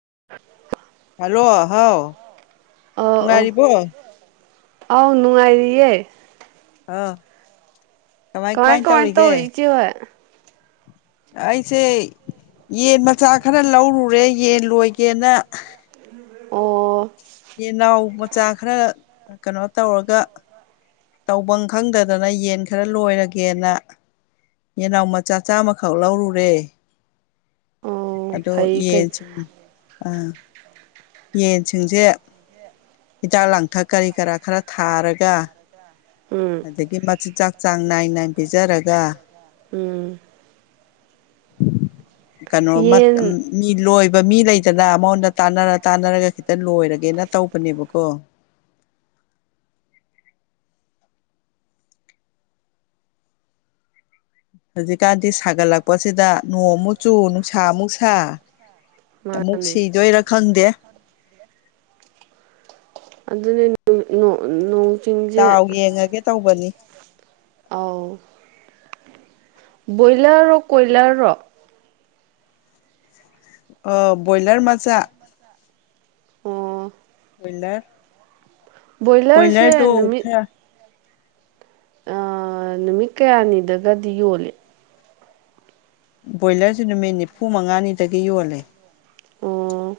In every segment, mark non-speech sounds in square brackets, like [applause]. [unintelligible] hello ꯍꯥꯎ ꯑꯧ ꯑꯧ ꯀꯨꯡꯉꯔꯤꯕꯣ ꯑꯥꯎ ꯅꯨꯡꯉꯥꯏꯔꯤꯌꯦ ꯑ ꯀꯃꯥꯏ ꯀꯃꯥꯏ ꯇꯧꯔꯤꯒꯦ ꯇꯧꯔꯤ ꯏꯆꯦ ꯍꯣꯏ ꯑꯩꯁꯦ ꯌꯦꯟ ꯃꯆꯥ ꯈꯔ ꯂꯧꯔꯨꯔꯦ ꯌꯦꯟ ꯂꯣꯏꯒꯦꯅ ꯑꯣ ꯌꯦꯟꯅꯥꯎ ꯃꯆꯥ ꯈꯔ ꯀꯩꯅꯣ ꯇꯧꯔꯒ ꯇꯐꯝ ꯈꯪꯗꯗꯅ ꯌꯦꯟ ꯈꯔ ꯂꯣꯏꯔꯒꯦꯅ ꯌꯦꯅꯥꯎ ꯃꯆꯥ ꯆꯥꯝꯃꯈꯛ ꯂꯧꯔꯨꯔꯦ ꯑꯣ ꯑꯗꯣ ꯐꯩ ꯀꯩ ꯌꯦꯁꯤ ꯑꯥ ꯌꯦꯟꯁꯤꯡꯁꯦ ꯍꯤꯗꯥꯛ ꯂꯥꯡꯊꯛ ꯀꯔꯤ ꯀꯔꯥ ꯈꯔ ꯊꯥꯔꯒ ꯎꯝ ꯑꯗꯒꯤ ꯃꯆꯤꯟ ꯆꯥꯛ ꯆꯥꯡ ꯅꯥꯏ ꯅꯥꯏꯅ ꯄꯤꯖꯔꯒ ꯎꯝ ꯀꯩꯅꯣ ꯌꯦꯟ ꯃꯤ ꯂꯣꯏꯕ ꯃꯤ ꯂꯩꯗꯅ ꯃꯉꯣꯟꯗ ꯇꯥꯟꯅꯔ ꯇꯥꯟꯅꯔꯒ ꯈꯤꯇꯪ ꯂꯣꯏꯔꯒꯦꯅ ꯇꯧꯕꯅꯦꯕꯀꯣ [unintelligible] ꯍꯧꯖꯤꯛꯀꯥꯟꯗꯤ ꯁꯥꯒꯠꯂꯛꯄꯁꯤꯗ ꯅꯣꯡꯃꯨꯛ ꯆꯨ ꯅꯨꯡꯁꯥ ꯑꯃꯨꯛ ꯁꯥ ꯑꯃꯨꯛ ꯃꯥꯅꯦ ꯁꯤꯗꯣꯏꯔꯥ ꯈꯪꯗꯦ ꯑꯗꯨꯅꯣꯡ ꯗꯥꯎ ꯌꯦꯡꯉꯒꯦ ꯇꯧꯕꯅꯤ ꯑꯥꯎ ꯕ꯭ꯔꯣꯏꯂꯔ ꯔ ꯀꯣꯏꯂꯔ ꯔ ꯑꯣ ꯕꯣꯏꯂꯔ ꯃꯆꯥ ꯑꯣ ꯑꯣꯏꯂꯔ ꯕ꯭ꯔꯣꯏꯂꯔꯁꯦ ꯅꯨꯃꯤꯠ ꯈꯔ ꯑ ꯅꯨꯃꯤꯠ ꯀꯌꯥꯅꯤꯗꯒꯗꯤ ꯌꯣꯜꯂꯦ ꯕꯣꯏꯂꯔꯁꯨ ꯅꯨꯃꯤꯠ ꯅꯤꯐꯨ ꯃꯉꯥꯅꯤꯗꯒꯤ ꯌꯣꯜꯂꯦ ꯑꯣ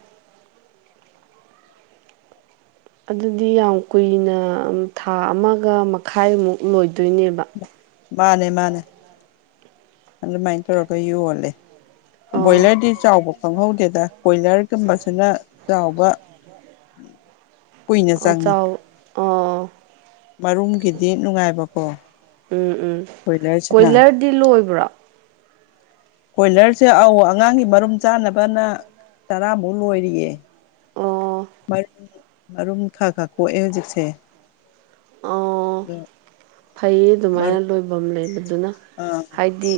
ꯑꯗꯨꯗꯤ ꯌꯥꯝ ꯀꯨꯏꯅ ꯊꯥ ꯑꯃꯒ ꯃꯈꯥꯏꯃꯨꯛ ꯂꯣꯏꯗꯣꯏꯅꯦꯕ ꯃꯥꯅꯦ ꯃꯥꯅꯦ ꯑꯗꯨꯃꯥꯏꯅ ꯇꯧꯔꯒ ꯌꯣꯜꯂꯦ ꯑꯣ ꯕꯣꯌꯂꯔꯗꯤ ꯆꯕ ꯈꯪꯍꯧꯗꯦꯗ ꯀꯣꯏꯂꯔꯒꯨꯝꯕꯁꯤꯅ ꯆꯥꯎꯕ ꯀꯨꯏꯅ ꯆꯪꯉꯤ ꯑꯥ ꯃꯔꯨꯝꯒꯤꯗꯤ ꯅꯨꯡꯉꯥꯏꯕꯀꯣ ꯎꯝ ꯎꯝ ꯀꯣꯏꯂꯔꯁꯤꯅ ꯀꯣꯏꯂꯔꯗꯤ ꯂꯣꯏꯕ꯭ꯔꯥ ꯀꯣꯏꯂꯔꯁꯦ ꯑꯧ ꯑꯉꯥꯡꯒꯤ ꯃꯔꯨꯝ ꯆꯥꯅꯕꯅ ꯇꯔꯥꯃꯨꯛ ꯂꯣꯏꯔꯤꯌꯦ ꯑꯣ ꯃꯔꯨꯝ ꯃꯔꯨꯝ ꯈꯔ ꯈꯔ ꯀꯣꯛꯑꯦ ꯍꯧꯖꯤꯛꯁꯦ ꯑꯣ ꯑꯗꯣ ꯐꯩꯌꯦ ꯑꯗꯨꯃꯥꯏꯅ ꯃꯔꯨꯝ ꯂꯣꯏꯐꯝ ꯂꯩꯕꯗꯨꯅ ꯑꯥ ꯍꯥꯏꯗꯤ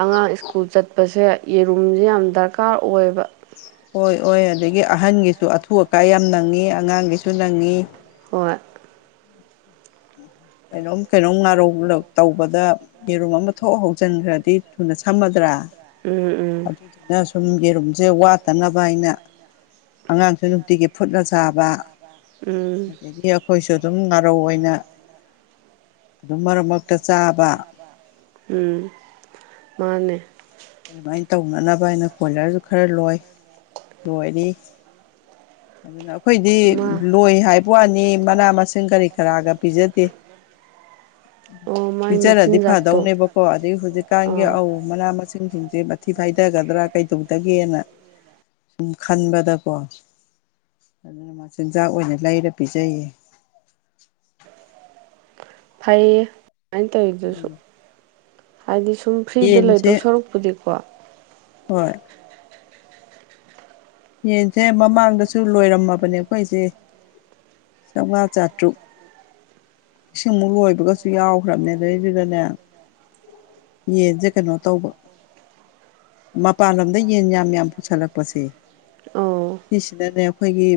ꯑꯉꯥꯡ ꯁ꯭ꯀꯨꯜ ꯆꯠꯄꯁꯦ ꯌꯦꯔꯨꯝꯁꯦ ꯌꯥꯝ ꯗꯔꯀꯥꯔ ꯑꯣꯏꯕ ꯍꯣꯏ ꯑꯣꯏ ꯑꯗꯒꯤ ꯑꯍꯟꯒꯤꯁꯨ ꯑꯊꯨ ꯑꯀꯥꯏ ꯌꯥꯝ ꯅꯪꯉꯤ ꯑꯉꯥꯡꯒꯤꯁꯨ ꯅꯪꯉꯤ ꯍꯠ ꯀꯩꯅꯣꯝ ꯀꯩꯅꯣꯝ ꯉꯥꯔꯧ ꯇꯧꯕꯗ ꯌꯦꯔꯨꯝ ꯑꯃ ꯊꯣꯛ ꯍꯧꯖꯤꯟꯈ꯭ꯔꯗꯤ ꯊꯨꯅ ꯁꯝꯃꯗ꯭ꯔꯥ ꯎꯝ ꯎꯝ ꯑꯗꯨ ꯌꯥꯁ ꯁꯨꯝꯒꯤ ꯔꯨꯝꯁꯦ ꯋꯥꯠꯇꯅꯕ ꯑꯩꯅ ꯑꯉꯥꯡꯁꯨ ꯅꯨꯡꯇꯤꯒꯤ ꯐꯨꯠꯂꯠ ꯁꯥꯕ ꯎꯝ ꯑꯗꯒꯤ ꯑꯩꯈꯣꯏꯁꯨ ꯑꯗꯨꯝ ꯉꯥꯔꯧ ꯑꯣꯏꯅ ꯑꯗꯨꯃ ꯔꯃ ꯎꯝ ꯃꯥꯅꯦ ꯑꯗꯨꯃꯥꯏꯅ ꯇꯧꯅꯅꯕ ꯑꯩꯅ ꯀꯣꯏꯂꯔꯁꯨ ꯈꯔ ꯂꯣꯏ ꯂꯣꯏꯔꯤ ꯑꯗꯨ ꯑꯗꯨꯅ ꯑꯩꯈꯣꯏꯗꯤ ꯃꯥ ꯂꯣꯏ ꯍꯥꯏꯕ ꯑꯅꯤ ꯃꯅꯥ ꯃꯁꯤꯡ ꯀꯔꯤ ꯀꯔꯥꯒ ꯄꯤꯖꯗꯦ ꯎ ꯑꯣ ꯃꯥꯏ ꯄꯤꯖꯔꯗꯤ ꯃꯆꯤꯟꯖꯥꯛꯇꯣ ꯐꯗꯧꯅꯦꯕꯀꯣ ꯑꯗꯨꯗꯩ ꯍꯧꯖꯤꯛꯀꯥꯟꯒꯤ ꯑ ꯑꯥ ꯃꯅꯥ ꯃꯁꯤꯡ ꯄ ꯁꯦ ꯃꯊꯤ ꯐꯥꯏꯊꯒꯗ꯭ꯔꯥ ꯀꯩꯗꯧꯗꯒꯦꯅ ꯁꯨꯝ ꯈꯟꯕꯗꯀꯣ ꯑꯗꯨꯅ ꯃꯆꯤꯟꯖꯥꯛ ꯑꯣꯏꯅ ꯂꯩꯔ ꯄꯤꯖꯩꯌꯦ ꯐꯩꯌꯦ ꯑꯗꯨꯃꯥꯏꯅ ꯇꯧꯔꯤꯤꯗꯨꯁꯨ ꯎꯝ ꯍꯥꯏꯗꯤ ꯁꯨꯝ ꯐ꯭ꯔꯤꯗ ꯌꯦꯟꯁꯦ ꯂꯩꯗꯧ ꯁꯔꯛꯄꯨꯗꯤꯀꯣ ꯍꯣꯏ ꯌꯦꯟꯁꯦ ꯃꯃꯥꯡꯗꯁꯨ ꯂꯣꯏꯔꯝꯃꯕꯅꯦ ꯑꯩꯈꯣꯏꯁꯦ ꯆꯥꯃꯉ ꯆꯥꯇ꯭ꯔꯨꯛ ꯏꯁꯤꯡ ꯑꯃꯨꯛ ꯂꯣꯏꯕꯒꯁꯨ ꯌꯥꯎꯈ꯭ꯔꯕꯅꯦ ꯑꯗꯨꯗꯩꯗꯨꯗꯅꯦ ꯌꯦꯟꯁꯦ ꯀꯩꯅꯣ ꯇꯧꯕ ꯃꯄꯥꯟꯂꯣꯝꯗ ꯌꯦꯟ ꯌꯥꯝ ꯌꯥꯝ ꯄꯨꯁꯜꯂꯛꯄꯁꯦ ꯑꯧ ꯁꯤꯁꯤꯅꯅꯦ ꯑꯩꯈꯣꯏꯒꯤ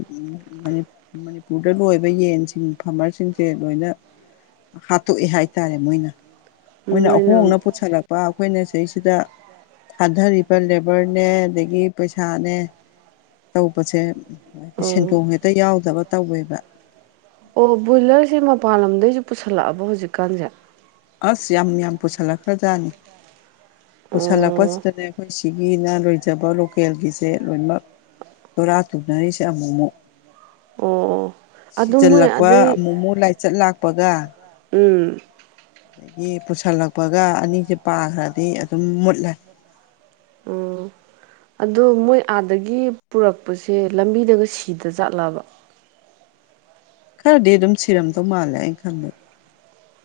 ꯃꯅꯤꯄꯨꯔꯗ ꯂꯣꯏꯕ ꯌꯦꯟꯁꯤꯡ ꯐꯥꯔꯃꯔꯁꯤꯡꯁꯦ ꯂꯣꯏꯅ ꯍꯥꯠꯇꯣꯛꯑꯦ ꯍꯥꯏꯇꯥꯔꯦ ꯃꯣꯏꯅ ꯃꯣꯏꯅ ꯄꯨꯠꯁꯜꯂꯛꯄ ꯑꯩꯈꯣꯏꯅ ꯁꯤꯁꯤꯗ ꯊꯥꯗꯔꯤꯕ ꯂꯦꯕꯔꯅꯦ ꯑꯗꯒꯤ ꯄꯩꯁꯥꯅꯦ ꯇꯧꯕꯁꯦ ꯍꯥꯏꯗꯤ ꯑꯧ ꯁꯦꯟꯗꯣꯡ ꯍꯦꯛꯇ ꯌꯥꯎꯗꯕ ꯇꯧꯋꯦꯕ ꯑꯣ ꯕꯣꯏꯂꯔꯁꯦ ꯃꯄꯥꯟ ꯂꯝꯗꯩꯁꯨ ꯄꯨꯁꯜꯂꯛꯑꯕ ꯍꯧꯖꯤꯛꯀꯥꯟꯁꯦ ꯑꯁ ꯌꯥꯝ ꯌꯥꯝ ꯄꯨꯁꯜꯂꯛꯈ꯭ꯔꯖꯥꯠꯅꯤ ꯑꯣ ꯄꯨꯁꯤꯜꯂꯛꯄꯁꯤꯗꯅꯦ ꯑꯩꯈꯣꯏ ꯁꯤꯒꯤꯅ ꯂꯣꯏꯖꯕ ꯂꯣꯀꯦꯜꯒꯤꯁꯦ ꯂꯣꯏꯅꯃꯛ ꯇꯣꯔꯥ ꯊꯨꯅꯔꯤꯁꯦ ꯑꯃꯨꯛ ꯑꯃꯨꯛ ꯑꯣꯝ ꯁꯤꯖꯤꯜꯂꯛꯄ ꯑꯃꯨꯛ ꯑꯃꯨꯛ ꯂꯥꯏꯆꯠ ꯂꯥꯛꯄꯒ ꯎꯝ ꯑꯗꯒꯤ ꯄꯨꯁꯤꯜꯂꯛꯄꯒ ꯑꯅꯤꯁꯦ ꯄꯥꯈ꯭ꯔꯗꯤ ꯑꯗꯨꯝ ꯃꯨꯠꯂꯦ ꯎꯝ ꯑꯗꯣ ꯃꯣꯏ ꯑꯥꯗꯒꯤ ꯄꯨꯔꯛꯄꯁꯦ ꯂꯝꯕꯤꯗꯒ ꯁꯤꯗ ꯆꯠꯂꯕ ꯈꯔꯗꯤ ꯑꯗꯨꯝ ꯁꯤꯔꯝꯗꯧ ꯃꯥꯜꯂꯦ ꯑꯩꯅ ꯈꯟꯕꯩ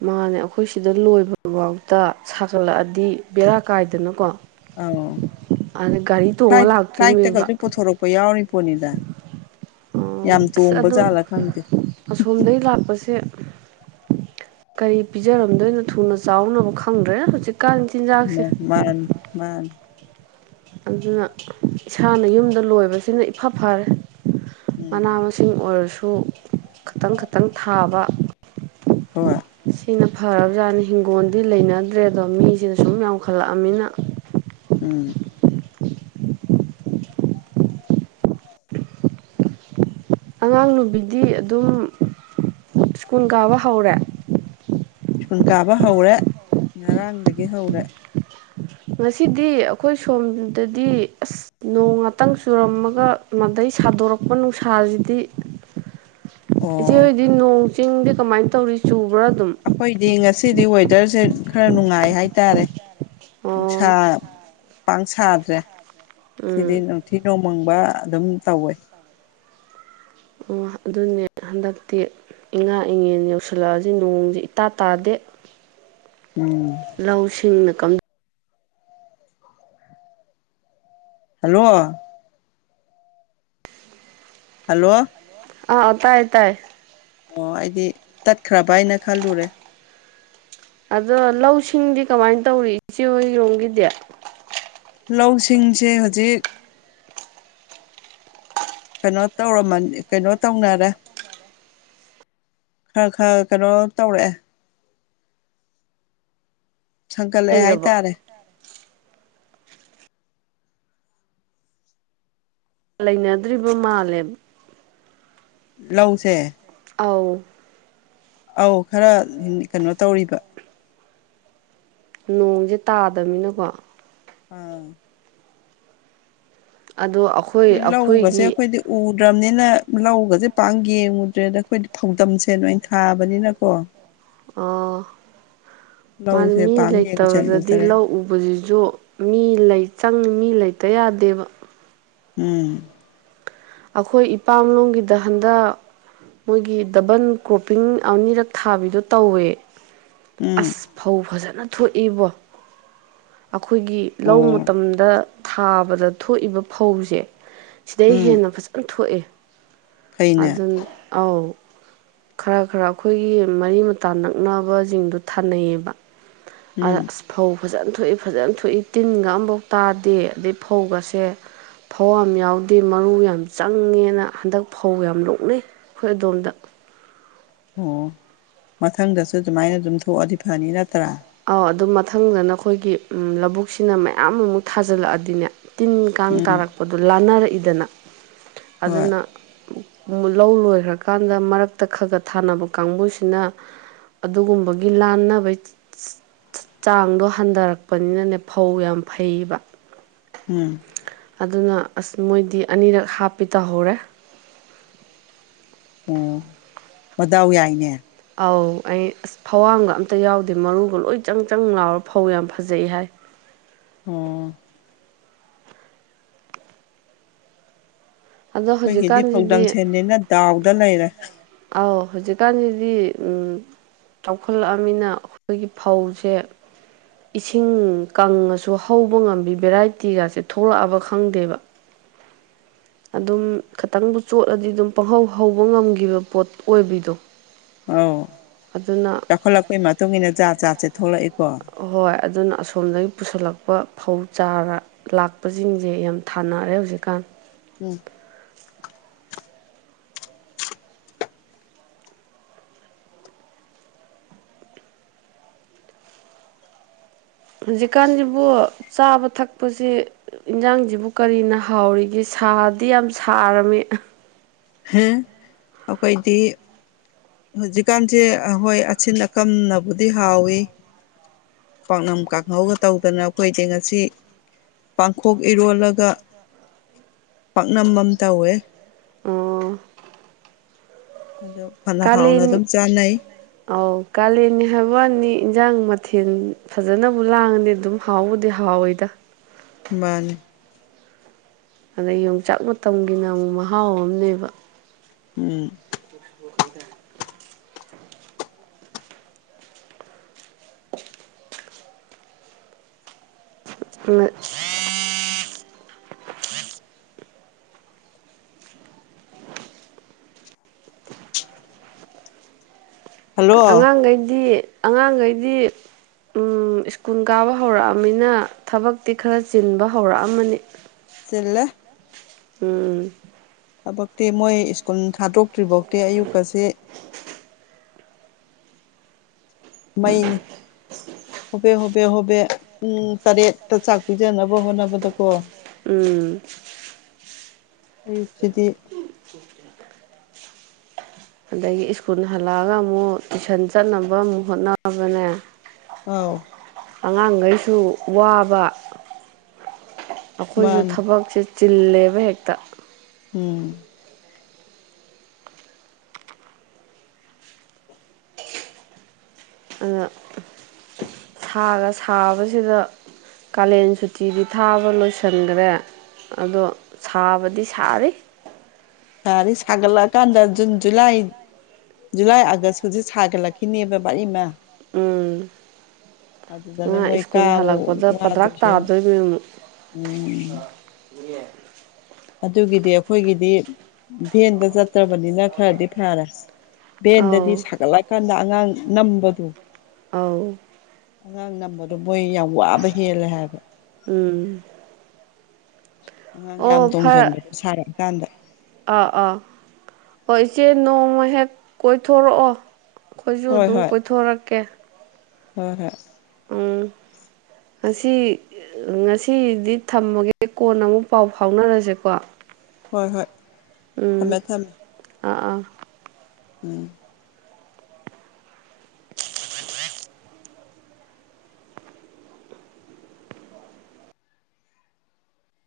ꯃꯥꯅꯦ ꯑꯩꯈꯣꯏ ꯁꯤꯗ ꯂꯣꯏꯕ ꯐꯥꯎꯇ ꯁꯥꯒꯠꯂꯛꯑꯗꯤ ꯕꯦꯔꯥ ꯀꯥꯏꯗꯅꯀꯣ ꯑꯥꯎ ꯑꯗ ꯒꯥꯔꯤ ꯇꯣꯡꯉ ꯐ꯭ꯂꯥꯏꯠ ꯂꯥꯛꯇꯣꯏꯅꯦꯕ ꯐ꯭ꯂꯥꯏꯠꯇꯒꯁꯨ ꯄꯨꯊꯣꯔꯛꯄ ꯌꯥꯎꯔꯤ ꯄꯨꯅꯤꯗꯥ ꯑꯣ ꯑꯁ ꯑꯗꯣ ꯑꯁꯣꯝꯗꯒꯤ ꯂꯥꯛꯄꯁꯦ ꯀꯔꯤ ꯄꯤꯖꯔꯝꯗꯣꯏꯅꯣ ꯊꯨꯅ ꯆꯥꯎꯅꯕ ꯈꯪꯗ꯭ꯔꯦ ꯍꯧꯖꯤꯛ ꯃꯥ ꯃꯥ ꯑꯗꯨꯅ ꯏꯁꯥꯅ ꯌꯨꯝꯗ ꯂꯣꯏꯕꯁꯤꯅ ꯏꯐ ꯐꯔꯦ ꯃꯅꯥ ꯎꯝ ꯃꯁꯤꯡ ꯑꯣꯏꯔꯁꯨ ꯈꯤꯇꯪ ꯈꯇꯪ ꯊꯥꯕ ꯍꯣꯢ ꯐꯔꯕ ꯖꯥꯠꯅꯤ ꯍꯤꯡꯒꯣꯜꯗꯤ ꯂꯩꯅꯗ꯭ꯔꯦ ꯑꯗꯣ ꯃꯤꯁꯤꯅ ꯁꯨꯝ ꯌꯥꯝꯈꯠꯂꯛꯑꯅꯤꯅ ꯎꯝ ꯑꯉꯥꯡ ꯅꯨꯨꯕꯤꯗꯤ ꯑꯗꯨꯝ ꯁ꯭ꯀꯨꯜ ꯀꯥꯕ ꯍꯧꯔꯦ ꯁ꯭ꯀꯨꯜ ꯀꯥꯕ ꯍꯧꯔꯦ ꯉꯔꯥꯡꯗꯒꯤ ꯍꯧꯔꯦ ꯉꯁꯤꯗꯤ ꯑꯩꯈꯣꯏ ꯁꯣꯝꯗꯗꯤ ꯑꯁ ꯅꯣꯡ ꯉꯇꯪ ꯆꯨꯔꯝꯃꯒ ꯃꯗꯩ ꯁꯥꯗꯣꯔꯛꯄ ꯅꯨꯡꯁꯥꯁꯤꯗꯤ [inaudible] ꯏꯆꯦ ꯑꯣ ꯍꯣꯏꯗꯤ ꯅꯣꯡ ꯆꯤꯡꯗꯤ ꯀꯃꯥꯏꯅ ꯇꯧꯔꯤ ꯆꯨ ꯑꯩꯈꯣꯏꯗꯤ ꯉꯁꯤꯗꯤ ꯋꯦꯗꯔꯁꯦ ꯈꯔ ꯅꯨꯡꯉꯥꯏ ꯍꯥꯏꯇꯥꯔꯦ ꯅꯨꯡꯁꯥ ꯑꯣ ꯄꯥꯡ ꯁꯥꯗ꯭ꯔꯦ ꯁꯤꯗꯤ ꯎꯝ ꯅꯨꯡꯊꯤ ꯅꯣ ꯃꯪꯕ ꯑꯗꯨꯝ ꯇꯧꯋꯦ ꯑꯣ ꯑꯗꯨꯅꯦ ꯍꯟꯗꯛꯇꯤ ꯏꯉꯥ ꯏꯉꯦꯟ ꯌꯧꯁꯤꯜꯂꯛꯑꯁꯤ ꯅꯣꯡꯁꯤ ꯏꯇꯥ ꯇꯥꯗꯦ ꯎꯝ ꯂꯧ ꯁꯤꯡꯅ ꯀꯝ ꯍꯜꯂꯣ ꯍꯜꯂꯣ ꯑꯥ ꯇꯥꯏ ꯇꯥꯏ ꯑꯣ ꯑꯩꯗꯤ ꯇꯠꯈ꯭ꯔꯕ ꯍꯥꯏꯅ ꯈꯜꯂꯨꯔꯦ ꯑꯗꯣ ꯂꯧꯁꯤꯡꯗꯤ ꯀꯃꯥꯏꯅ ꯇꯧꯔꯤ ꯏꯆꯦ ꯍꯔꯣꯝꯒꯤꯗꯤ ꯂꯧꯁꯤꯡꯁꯦ ꯍꯧꯖꯤꯛ ꯀꯩꯅꯣ ꯇꯧꯔꯃꯅꯤ ꯀꯩꯅꯣ ꯇꯧꯅꯔꯦ ꯈꯔ ꯈꯔ ꯀꯩꯅꯣ ꯇꯧꯔꯛꯑꯦ ꯁꯥꯡꯒꯠꯂꯛꯑꯦ ꯂꯩꯔꯕꯣ ꯍꯥꯏꯇꯥꯔꯦ ꯂꯩꯅꯗ꯭ꯔꯤꯕ ꯃꯥꯂꯦꯝ ꯂꯧꯁꯦ ꯑꯥꯎ ꯑꯧ ꯈꯔ ꯀꯩꯅꯣ ꯇꯧꯔꯤꯕ ꯅꯣꯡꯁꯦ ꯇꯥꯗꯅꯤꯅꯀꯣ ꯑꯝ ꯑꯗꯣ ꯑꯩꯈꯣꯏ ꯂꯤ ꯂꯧꯀꯁꯦ ꯑꯩꯈꯣꯏꯒꯤ ꯈꯣꯏꯗꯤ ꯎ ꯎ꯭ꯔꯕꯅꯤꯅ ꯂꯧꯒꯁꯦ ꯄꯥꯛ ꯌꯦꯡꯉꯨꯗ꯭ꯔꯦꯗ ꯑꯩꯈꯣꯏꯗꯤ ꯐꯧꯗꯝꯁꯦ ꯅ ꯑꯩꯅ ꯊꯥꯕꯅꯤꯅꯀꯣ ꯑ ꯃꯥ ꯂꯧꯁꯦ ꯃꯤ ꯄꯥꯛ ꯂꯩꯇꯕꯗꯗꯤ ꯌꯦꯡꯁꯤꯜꯂꯨꯗ꯭ꯔꯦ ꯂꯧ ꯍꯥꯏꯇꯥꯔꯦ ꯎꯕꯁꯤꯁꯨ ꯃꯤ ꯂꯩ ꯆꯪ ꯃꯤ ꯂꯩꯇ ꯌꯥꯗꯦꯕ ꯎꯝ ꯑꯩꯈꯣꯏ ꯏꯄꯥꯝꯂꯣꯝꯒꯤꯗ ꯍꯟꯗ ꯃꯣꯏꯒꯤ ꯗꯕꯟ ꯀ꯭ꯔꯣꯞꯄꯤꯡ ꯑꯅꯤꯔꯛ ꯊꯥꯕꯤꯗꯣ ꯇꯧꯋꯦ ꯎꯝ ꯑꯁ ꯐꯧ ꯐꯖꯅ ꯊꯣꯛꯏꯕꯣ ꯑꯩꯈꯣꯏꯒꯤ ꯂꯧ ꯑꯣ ꯃꯇꯝꯗ ꯊꯥꯕꯗ ꯊꯣꯛꯏꯕ ꯐꯧꯁꯦ ꯁꯤꯗꯩ ꯎꯝ ꯍꯦꯟꯅ ꯐꯖꯅ ꯊꯣꯛꯑꯦ ꯐꯩꯅꯦ ꯑꯗꯨꯅ ꯑꯥꯎ ꯈꯔ ꯈꯔ ꯑꯩꯈꯣꯏꯒꯤ ꯃꯔꯤ ꯃꯇꯥ ꯅꯛꯅꯕꯁꯤꯡꯗꯨ ꯊꯥꯅꯩꯌꯦꯕ ꯎꯝ ꯑꯁ ꯐꯧ ꯐꯖꯅ ꯊꯣꯛꯏ ꯐꯖꯅ ꯊꯣꯛꯏ ꯇꯤꯟꯒ ꯑꯃꯝꯐꯥꯎ ꯇꯥꯗꯦ ꯑꯗꯩ ꯐꯧꯒꯁꯦ ꯐꯧ ꯌꯥꯝ ꯌꯥꯎꯗꯦ ꯃꯔꯨ ꯌꯥꯝ ꯆꯪꯉꯦꯅ ꯍꯟꯗꯛ ꯐꯧ ꯌꯥꯝ ꯂꯣꯛꯅꯩ ꯑꯩꯈꯣꯏ ꯑꯗꯣꯝꯗ ꯑꯣ ꯃꯊꯪꯗꯁꯨ ꯑꯗꯨꯃꯥꯏꯅ ꯑꯗꯨꯝ ꯊꯣꯛꯑꯗꯤ ꯐꯅꯤ ꯅꯠꯇ꯭ꯔꯥ ꯑꯧ ꯑꯗꯨ ꯃꯊꯪꯗꯅ ꯑꯩꯈꯣꯏꯒꯤ ꯂꯧꯕꯨꯛꯁꯤꯅ ꯃꯌꯥꯝꯃꯨꯛ ꯊꯥꯖꯤꯜꯂꯛꯑꯗꯤꯅꯦ ꯇꯤꯟ ꯀꯥꯡ ꯎꯝ ꯇꯥꯔꯛꯄꯗꯨ ꯂꯥꯟꯅꯔꯛꯏꯗꯅ ꯍꯣꯏ ꯑꯗꯨꯅ ꯂꯧ ꯂꯣꯏꯈ꯭ꯔꯀꯥꯟꯗ ꯃꯔꯛꯇ ꯈ ꯈ ꯊꯥꯅꯕ ꯀꯥꯡꯕꯨꯁꯤꯅ ꯑꯗꯨꯒꯨꯝꯕꯒꯤ ꯂꯥꯟꯅꯕ ꯆꯥꯡꯗꯣ ꯍꯟꯊꯔꯛꯄꯅꯤꯅꯅꯦ ꯐꯧ ꯌꯥꯝ ꯐꯩꯕ ꯎꯝ ꯑꯗꯨꯅ ꯑꯁ ꯃꯣꯏꯗꯤ ꯑꯅꯤꯔꯛ ꯍꯥꯞꯄꯤ ꯇꯧꯍꯧꯔꯦ ꯑꯣ ꯃꯗꯥꯎ ꯌꯥꯏꯅꯦ ꯑꯧ ꯑꯩ ꯑꯁ ꯐꯋꯥꯝꯒ ꯑꯝꯇ ꯌꯥꯎꯗꯦ ꯃꯔꯨꯒ ꯂꯣꯏ ꯆꯪ ꯆꯪ ꯂꯥꯎꯔꯥ ꯐꯧ ꯌꯥꯝ ꯐꯖꯩ ꯍꯥꯏ ꯑꯣ ꯑꯗꯣ ꯑꯩꯈꯣꯏꯒꯤꯗꯤ ꯐꯧꯗꯝ ꯍꯧꯖꯤꯛꯀꯥꯟꯁꯤꯗꯤ ꯁꯦꯟꯅꯤꯅ ꯗꯥꯎꯗ ꯂꯩꯔꯦ ꯑꯥꯎ ꯍꯧꯖꯤꯛꯀꯥꯟꯁꯤꯗꯤ ꯎꯝ ꯆꯥꯎꯈꯠꯂꯛ ꯑꯝꯅꯤꯅ ꯑꯩꯈꯣꯏꯒꯤ ꯐꯧꯁꯦ ꯏꯁꯤꯡ ꯀꯪ ꯉꯁꯨ ꯍꯧꯕ ꯉꯝꯕꯤ ꯚꯦꯔꯥꯏꯇꯤꯒꯥꯁꯦ ꯊꯣꯛꯂꯛꯑꯕ ꯈꯪꯗꯦꯕ [unintelligible] ꯑꯗꯨꯝ ꯈꯤꯇꯪꯕꯨ ꯆꯣꯠꯂꯗꯤ ꯑꯗꯨꯝ ꯄꯪꯍꯧ ꯍꯧꯕ ꯉꯝꯈꯤꯕ ꯄꯣꯠ ꯑꯣꯏꯕꯤꯗꯣ ꯑꯧ ꯑꯗꯨꯅ ꯆꯥꯎꯈꯠꯂꯛꯄꯒꯤ ꯃꯇꯨꯡꯏꯟꯅ ꯖꯥꯠ ꯖꯥꯠꯁꯦ ꯊꯣꯛꯂꯛꯑꯦꯀꯣ ꯍꯣꯏ ꯑꯗꯨꯅ ꯑꯁꯣꯝꯗꯒꯤ ꯄꯨꯁꯤꯜꯂꯛꯄ ꯐꯧ ꯆꯥꯔ ꯂꯥꯛꯄꯁꯤꯡꯁꯦ ꯌꯥꯝ ꯊꯥꯅꯔꯦ ꯍꯧꯖꯤꯛꯀꯥꯟ ꯎꯝ ꯍꯧꯖꯤꯛꯀꯥꯟꯁꯤꯕꯨ ꯆꯥꯕ ꯊꯛꯄꯁꯤ ꯏꯟꯖꯥꯡꯖꯤꯕꯨ ꯀꯔꯤꯅ ꯍꯥꯎꯔꯤꯒꯦ ꯁꯥꯗꯤ ꯌꯥꯝ ꯁꯥꯔꯝꯃꯤ ꯍꯝ ꯑꯩꯈꯣꯏꯗꯤ ꯍꯧꯖꯤꯛꯀꯥꯟꯁꯦ ꯍꯣꯏ ꯑꯁꯤꯟ ꯑꯀꯝ ꯅꯕꯨꯗꯤ ꯍꯥꯎꯋꯤ ꯄꯥꯛꯅꯝ ꯀꯥꯡꯍꯧꯒ ꯇꯧꯗꯅ ꯑꯩꯈꯣꯏꯗꯤ ꯉꯁꯤ ꯄꯥꯡꯈꯣꯛ ꯏꯔꯣꯜꯂꯒ ꯄꯥꯛꯅꯝ ꯑꯃ ꯇꯧꯋꯦ ꯑꯣ ꯑꯗꯣ ꯐꯅ ꯍꯥꯎꯅ ꯀꯥꯂꯦꯟ ꯑꯗꯨꯝ ꯆꯥꯅꯩ ꯑꯧ ꯀꯥꯂꯦꯟꯅꯤ ꯍꯥꯏꯕ ꯋꯥꯅꯤ ꯏꯟꯁꯥꯡ ꯃꯊꯦꯜ ꯐꯖꯅꯕꯨ ꯂꯥꯡꯉꯗꯤ ꯑꯗꯨꯝ ꯍꯥꯎꯕꯨꯗꯤ ꯍꯥꯎꯋꯤꯗ ꯃꯥꯅꯤ ꯑꯗ ꯌꯣꯡꯆꯥꯛ ꯃꯇꯝꯒꯤꯅ ꯑꯃꯨꯛ ꯃꯍꯥꯎ ꯑꯃꯅꯦꯕ ꯎꯝ [unintelligible] [unintelligible] ꯍꯜꯂꯣ ꯑꯉꯥꯡ ꯈꯩꯗꯤ ꯑꯉꯥꯡꯈꯩꯗꯤ ꯎꯝ ꯁ꯭ꯀꯨꯜ ꯀꯥꯕ ꯍꯧꯔꯛ ꯑꯝꯃꯤꯅ ꯊꯕꯛꯇꯤ ꯈꯔ ꯆꯤꯟꯕ ꯍꯧꯔꯛ ꯑꯝꯃꯅꯤ ꯆꯤꯜꯂꯦ ꯎꯝ ꯊꯕꯛꯇꯤ ꯃꯣꯏ ꯁ꯭ꯀꯨꯜ ꯊꯥꯗꯣꯛꯇ꯭ꯔꯤ ꯐꯥꯎꯇꯤ ꯑꯌꯨꯛ ꯀꯥꯁꯤ ꯃꯩꯅꯤ ꯍꯣꯕꯦ ꯍꯣꯕꯦ ꯍꯣꯕꯦ ꯄꯨꯡ ꯇꯔꯦꯠꯇ ꯆꯥꯛ ꯄꯤꯖꯅꯕ ꯍꯣꯠꯅꯕꯗꯀꯣ ꯎꯝ ꯑꯌꯨꯛꯁꯤꯗꯤ ꯑꯗꯒꯤ ꯁ꯭ꯀꯨꯜ ꯍꯜꯂꯛ ꯑꯒ ꯑꯃꯨꯛ ꯇꯨꯏꯁꯟ ꯆꯠꯅꯕ ꯑꯃꯨꯛ ꯍꯣꯠꯅꯕꯅꯦ ꯑꯥꯎ ꯑꯉꯥꯡꯈꯩꯁꯨ ꯋꯥꯕ ꯑꯩꯈꯣꯏꯁꯨ ꯃꯥꯅꯦ ꯊꯕꯛꯁꯦ ꯆꯤꯜꯂꯦꯕ ꯍꯦꯛꯇ ꯎꯝ ꯑꯗꯨꯅ ꯁꯥꯒ ꯁꯥꯕꯁꯤꯗ ꯀꯥꯂꯦꯟ ꯁꯨꯇꯤꯗꯤ ꯊꯥꯕ ꯂꯣꯏꯁꯤꯟ ꯒꯥꯔꯦ ꯑꯗꯣ ꯁꯥꯕꯗꯤ ꯁꯥꯔꯤ ꯁꯔꯤ ꯁꯥꯒꯠ ꯂꯛꯑꯥ ꯀꯥꯟꯗ ꯖꯨꯟ ꯖꯨꯂꯥꯏ ꯖꯨꯂꯥꯏ ꯑꯥꯒꯁꯖꯤꯛ ꯁꯥꯒꯠꯂꯛꯈꯤꯅꯦꯕ ꯚꯥꯔꯤꯃꯥ ꯎꯝ ꯑꯗꯨꯗꯅꯦ ꯑꯉꯥꯡ ꯃꯣꯏ ꯁ꯭ꯀꯨꯜ ꯀꯥꯕ ꯍꯜꯂꯛꯄꯗ ꯄꯗ꯭ꯔꯥꯛ ꯋꯥꯗꯣꯏꯁꯦ ꯇꯥꯗꯣꯏꯅꯤ ꯑꯃꯨꯛ ꯎꯝ ꯏ ꯑꯗꯨꯒꯤꯗꯤ ꯑꯩꯈꯣꯏꯒꯤꯗꯤ ꯚꯦꯟꯗ ꯆꯠꯇ꯭ꯔꯕꯅꯤꯅ ꯈꯔꯗꯤ ꯐꯔꯦ ꯚꯦꯟꯗꯗꯤ ꯑꯧ ꯁꯥꯒꯠꯂꯛꯀꯥꯟꯗ ꯑꯉꯥꯡ ꯅꯝꯕꯗꯣ ꯑꯥꯎ ꯑꯉꯥꯡ ꯅꯝꯕꯗꯣ ꯃꯣꯏ ꯌꯥꯝ ꯋꯥꯕ ꯍꯦꯜꯂꯦ ꯍꯥꯏꯕ ꯎꯝ ꯑꯉꯥꯡ ꯌꯥꯝ ꯑꯣ ꯐꯔ ꯇꯣꯡꯁꯤꯟꯕꯗꯣ ꯁꯥꯔꯛꯑꯀꯥꯟꯗ ꯑꯥ ꯑꯥ ꯍꯣꯏ ꯏꯆꯦ ꯅꯣꯡꯃ ꯍꯦꯛ ꯀꯣꯏꯊꯣꯔꯛꯑꯣ ꯑꯩꯈꯣꯏꯁꯨ ꯍꯣꯏ ꯑꯗꯨꯝ ꯍꯣꯏ ꯀꯣꯏꯊꯣꯔꯛꯀꯦ ꯍꯣꯏ ꯍꯣꯏ [inaudible] [unintelligible] ꯑꯁꯤꯁꯤ ꯉꯁꯤꯗꯤ ꯊꯝꯃꯒꯦ ꯀꯣꯟꯅ ꯑꯃꯨꯛ ꯄꯥꯎ ꯐꯥꯎꯅꯔꯁꯦꯀꯣ ꯍꯣꯏ ꯍꯣꯏ ꯎꯝ ꯊꯝꯃꯦ ꯊꯝꯃꯦ ꯑꯥ ꯑꯥ ꯎꯝ